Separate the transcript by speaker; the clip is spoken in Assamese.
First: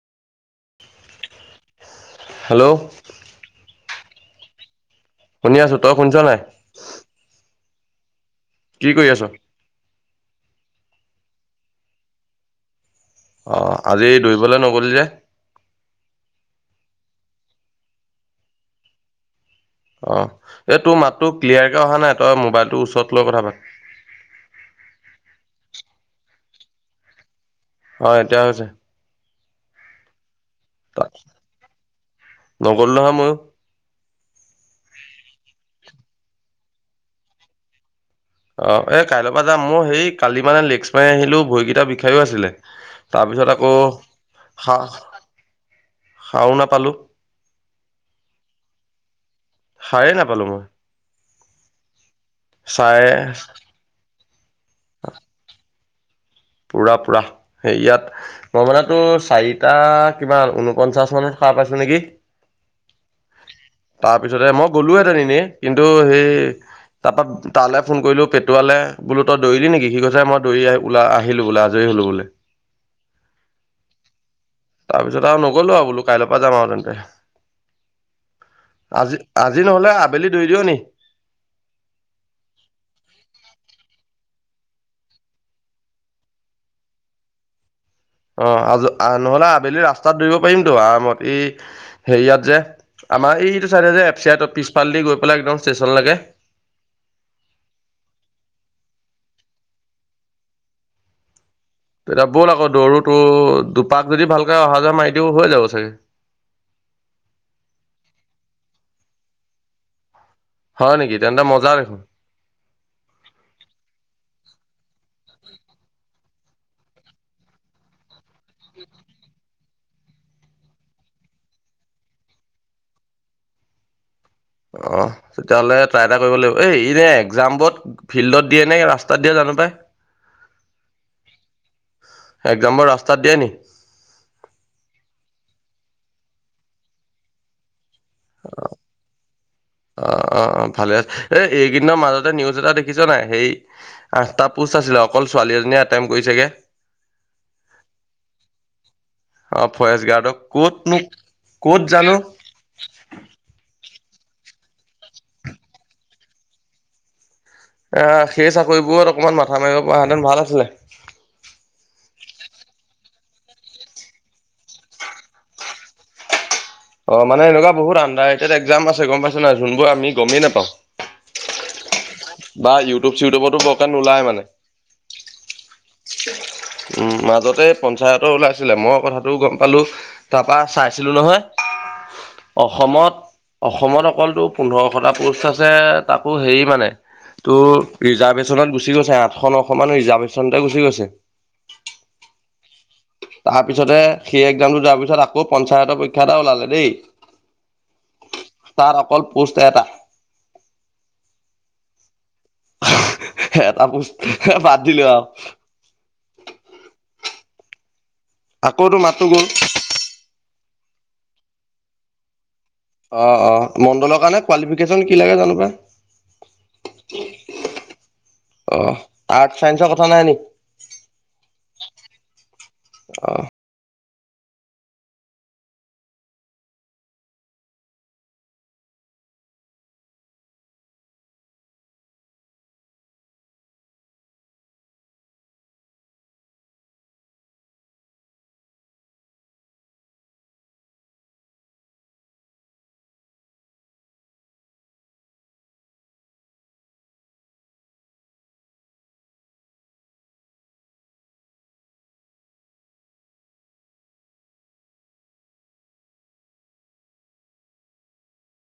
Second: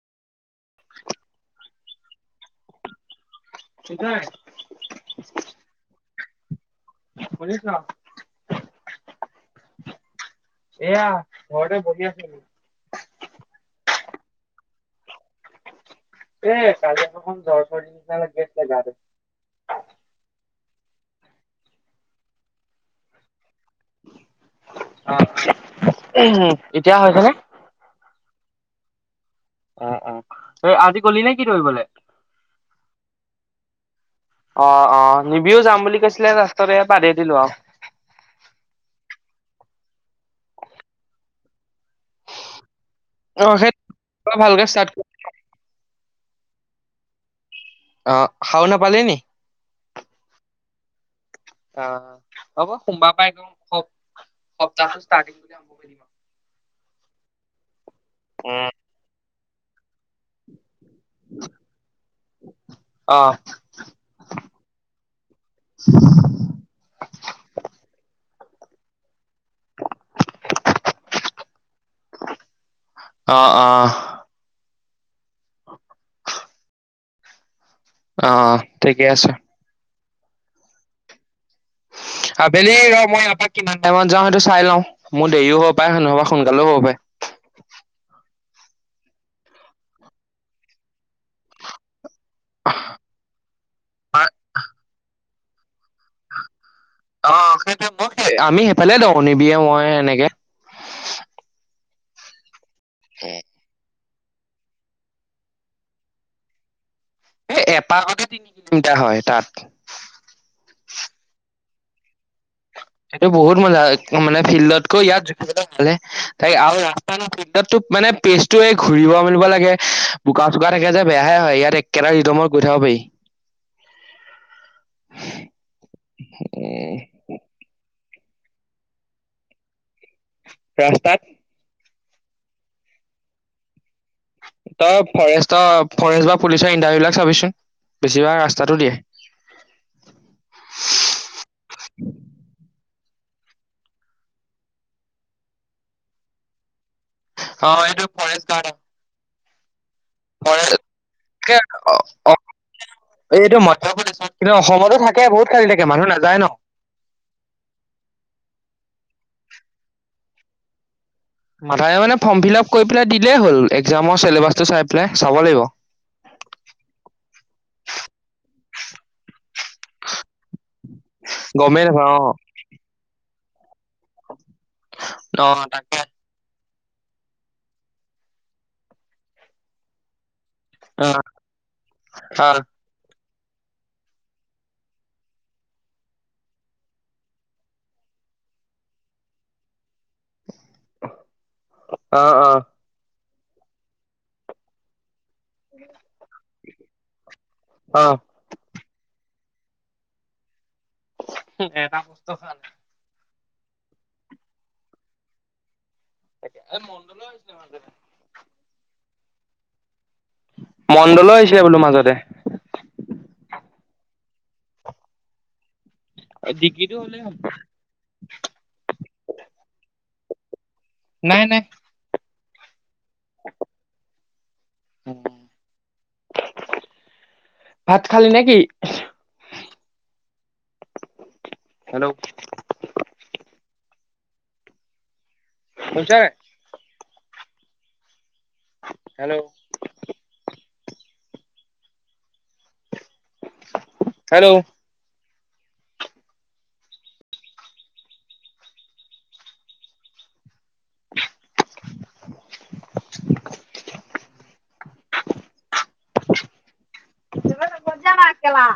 Speaker 1: হেল্ল',
Speaker 2: [unintelligible]
Speaker 1: শুনি আছো তই শুনিছ নাই?
Speaker 2: [unintelligible]
Speaker 1: কি কৰি আছ
Speaker 2: এয়া ঘৰতে বহি আছিলো
Speaker 1: আহ আজি দৈৰিবলৈ নগিল যে
Speaker 2: এই কালিৰ‌ পৰা অকনমান জ্বৰ জ্বৰ নিচিনা লাগিল আছে গাটো
Speaker 1: অ এই তোৰ মাতটো ক্লিয়াৰকে অহা নাই তই মোবাইলটোৰ ওচৰত লৈ কথা পাত হয় [unintelligible]
Speaker 2: অ এতিয়া হৈছে নে
Speaker 1: হয় এতিয়া হৈছে
Speaker 2: আহ অ আজি গলি নে কি দৰিবলৈ?
Speaker 1: নগ'লো নহয় ময়ো
Speaker 2: অ অ নিবিও যাম বুলি কৈছিলে ৰাস্তৰে বাদে দিলো আৰু
Speaker 1: অ এ কাইলৈৰ পৰা যাম মোৰ সেই কালি মানে লেচ্চ মাৰি আহিলো ভৰিকেইটা বিষ খেল আছিলে
Speaker 2: অ
Speaker 1: তাৰপিছত
Speaker 2: সেই
Speaker 1: আকৌ
Speaker 2: ভালকে ষ্টাৰ্ট কৰি
Speaker 1: হাঁহ খাওঁ নাপালো
Speaker 2: অ হাও নাপালি নেকি
Speaker 1: হাৰেই নাপালো মই
Speaker 2: অ হ'ব
Speaker 1: চাৰে
Speaker 2: সোমবাৰ পাই সপ্তাহটো ষ্টাৰটিং [unintelligible]
Speaker 1: পুৰা পুৰা ইয়াত মই
Speaker 2: উম
Speaker 1: মান তোৰ চাৰিটা কিবা ঊনপঞ্চাশ মানত হাৰ পাইছো নেকি
Speaker 2: আহ্
Speaker 1: তাৰ পিছতে মই গলো হেতেন এনে কিন্তু সেই তাৰপা তালৈ ফোন কৰিলো পেটুৱা তাল বো ত দৌৰি দি নে সি কৈছে মই দৌৰি ল আহিলো বোলে আজৰি হলোঁ বোলে।
Speaker 2: অ অ
Speaker 1: তাৰপিছত আৰু নগলো আৰু বোলো কাইলৈৰ পৰা যাম আৰু তেন্তে
Speaker 2: অ ঠিকে
Speaker 1: আজি
Speaker 2: আছে
Speaker 1: আজি নহ'লে আবেলি দৰি দিয় নেকি
Speaker 2: আবেলি ৰ মই আপাক কিমান টাইমত যাওঁ টো চাই লও মোৰ দেৰিও হ'ব পাৰে নহবা সোনকালেও হ'ব পাৰে
Speaker 1: অ আ নহলে আবেলি ৰাস্তাত দৌৰিব পাৰিমতো আৰামত এই হেৰিয়াত ইয়াত যে আমাৰ এইটো চাইডে যে এফ চি পিছফালে দি গৈ পেলাই একদম ষ্টেচনলৈকে
Speaker 2: অ সেই মই আমি সেইফালে দেওঁ নিবিয়ে মই সেনেকে
Speaker 1: তেতিয়া হ'ল আক
Speaker 2: হম
Speaker 1: পাক যদি ভালকে অহা যোৱা মাৰি দিও হৈ যাব চাগে
Speaker 2: এই এপাহতে তিনি কিলোমিটাৰ হয় তাত
Speaker 1: হয় নেকি তেন্তে মজা দেখোন।
Speaker 2: সেইটো বহুত মজা মানে ফিল্ডতকৈ ইয়াত জোখ ভালে ত আৰু ৰাস্তা ফিল্ডতো মানে পেজ টো এই ঘূৰিব মেলিব লাগে বোকা চোকা থাকে যে বেয়াহে হয় ইয়াত একেটাাৰে ৰিদমৰ কৈ থাক পাৰি [inaudible]
Speaker 1: অ তেতিয়াহ'লে ট্ৰাই এটা কৰিব লাগিব এই
Speaker 2: উম
Speaker 1: এনে এক্জাম বত ফিল্ডত দিয়ে নে ৰাস্তাত দিয়ে জানো পাই
Speaker 2: [unintelligible]
Speaker 1: একজাম বোৰ ৰাস্তাত দিয়ে নি
Speaker 2: তই ফৰেষ্টৰ ফৰেষ্ট বা পুলিচৰ ইণ্টাৰভিউ বিলাক চাবিচোন। বেছিভাগ
Speaker 1: অ
Speaker 2: ৰাস্তাটো দিয়ে
Speaker 1: অ অ অ ভালে আছে এই এইকেইদিনৰ মাজতে নিউজ এটাত দেখিছ নাই সেই আঠটা পোষ্ট আছিলে অকল ছোৱালী এজনীয়ে এটেমট কৰিছেগে
Speaker 2: অ এইটো ফৰেষ্ট গাৰ্ড
Speaker 1: অ ফৰেষ্ট গাৰ্ডক
Speaker 2: ম
Speaker 1: ক'তনো ক'ত জানো
Speaker 2: এইটো মই [unintelligible] কিন্তু অসমতো থাকে বহুত খালী থাকে মানুহ নাযায় ন
Speaker 1: আহ সেই চাকৰিবোৰত অকমান মাথা মাৰিব পৰা হেঁতেন ভাল আছিলে
Speaker 2: মাথাই মানে ফৰ্ম ফিল আপ কৰি পেলাই দিলেই হল একজামৰ চিলেবাচটো চাই পেলাই চাব লাগিব
Speaker 1: [inaudible] অ, মানে এনেকুৱা বহুত আণ্ডাৰেটেড এক্সাম আছে গম পাইছ নাই, যোনবোৰ আমি গমেই নাপাওঁ।
Speaker 2: গমেই নাপাওঁ অ
Speaker 1: বা ইউটিউব চিটিউবতো বৰক নোলাই মানে।
Speaker 2: অ তাকে
Speaker 1: উম মাজতে পঞ্চায়তৰ ওলাইছিলে। মই কথাটো গম পালোঁ তাৰপা
Speaker 2: অ
Speaker 1: চাইছিলো নহয়। অসমত অসমত অকল তোৰ পোন্ধৰশটা পোষ্ট আছে, তাকো হেৰি মানে। ত' ৰিজাৰ্ভেশ্যনত গুচি গৈছে। আঠশ নশ মান ৰিজাৰ্ভেশ্যন তে গুচি গৈছে।
Speaker 2: অ অ অ
Speaker 1: তাৰপিছতে সেই এক্জামটো যোৱাৰ পিছত আকৌ পঞ্চায়তৰ পৰীক্ষা এটা ওলালে দেই,
Speaker 2: অ
Speaker 1: তাৰ অকল পোষ্ট এটা।
Speaker 2: এটা প'ষ্টৰ কাৰণে
Speaker 1: হে হে, এটা প'ষ্ট, এ বাদ দিলো আৰু।
Speaker 2: তাকে। এ মণ্ডলৰো এক্জাম আছে।
Speaker 1: আকৌ তোৰ মাতটো গ'ল।
Speaker 2: মণ্ডলৰো আহিছে বোলোঁ মাজতে।
Speaker 1: অ অ। মণ্ডলৰ কাৰণে কোৱালিফিকেশ্যন কি লাগে জানো পাই? আহ। আৰ্ট চাইন্সৰ কথা নাই নি?
Speaker 2: নাই নাই
Speaker 1: অ।
Speaker 2: উম। ভাত খালি নেকি? হেল্ল'! শুনিছ নাই? হেল্ল'। হেল্ল'!
Speaker 1: [inaudible]
Speaker 2: [unintelligible] না কেলা।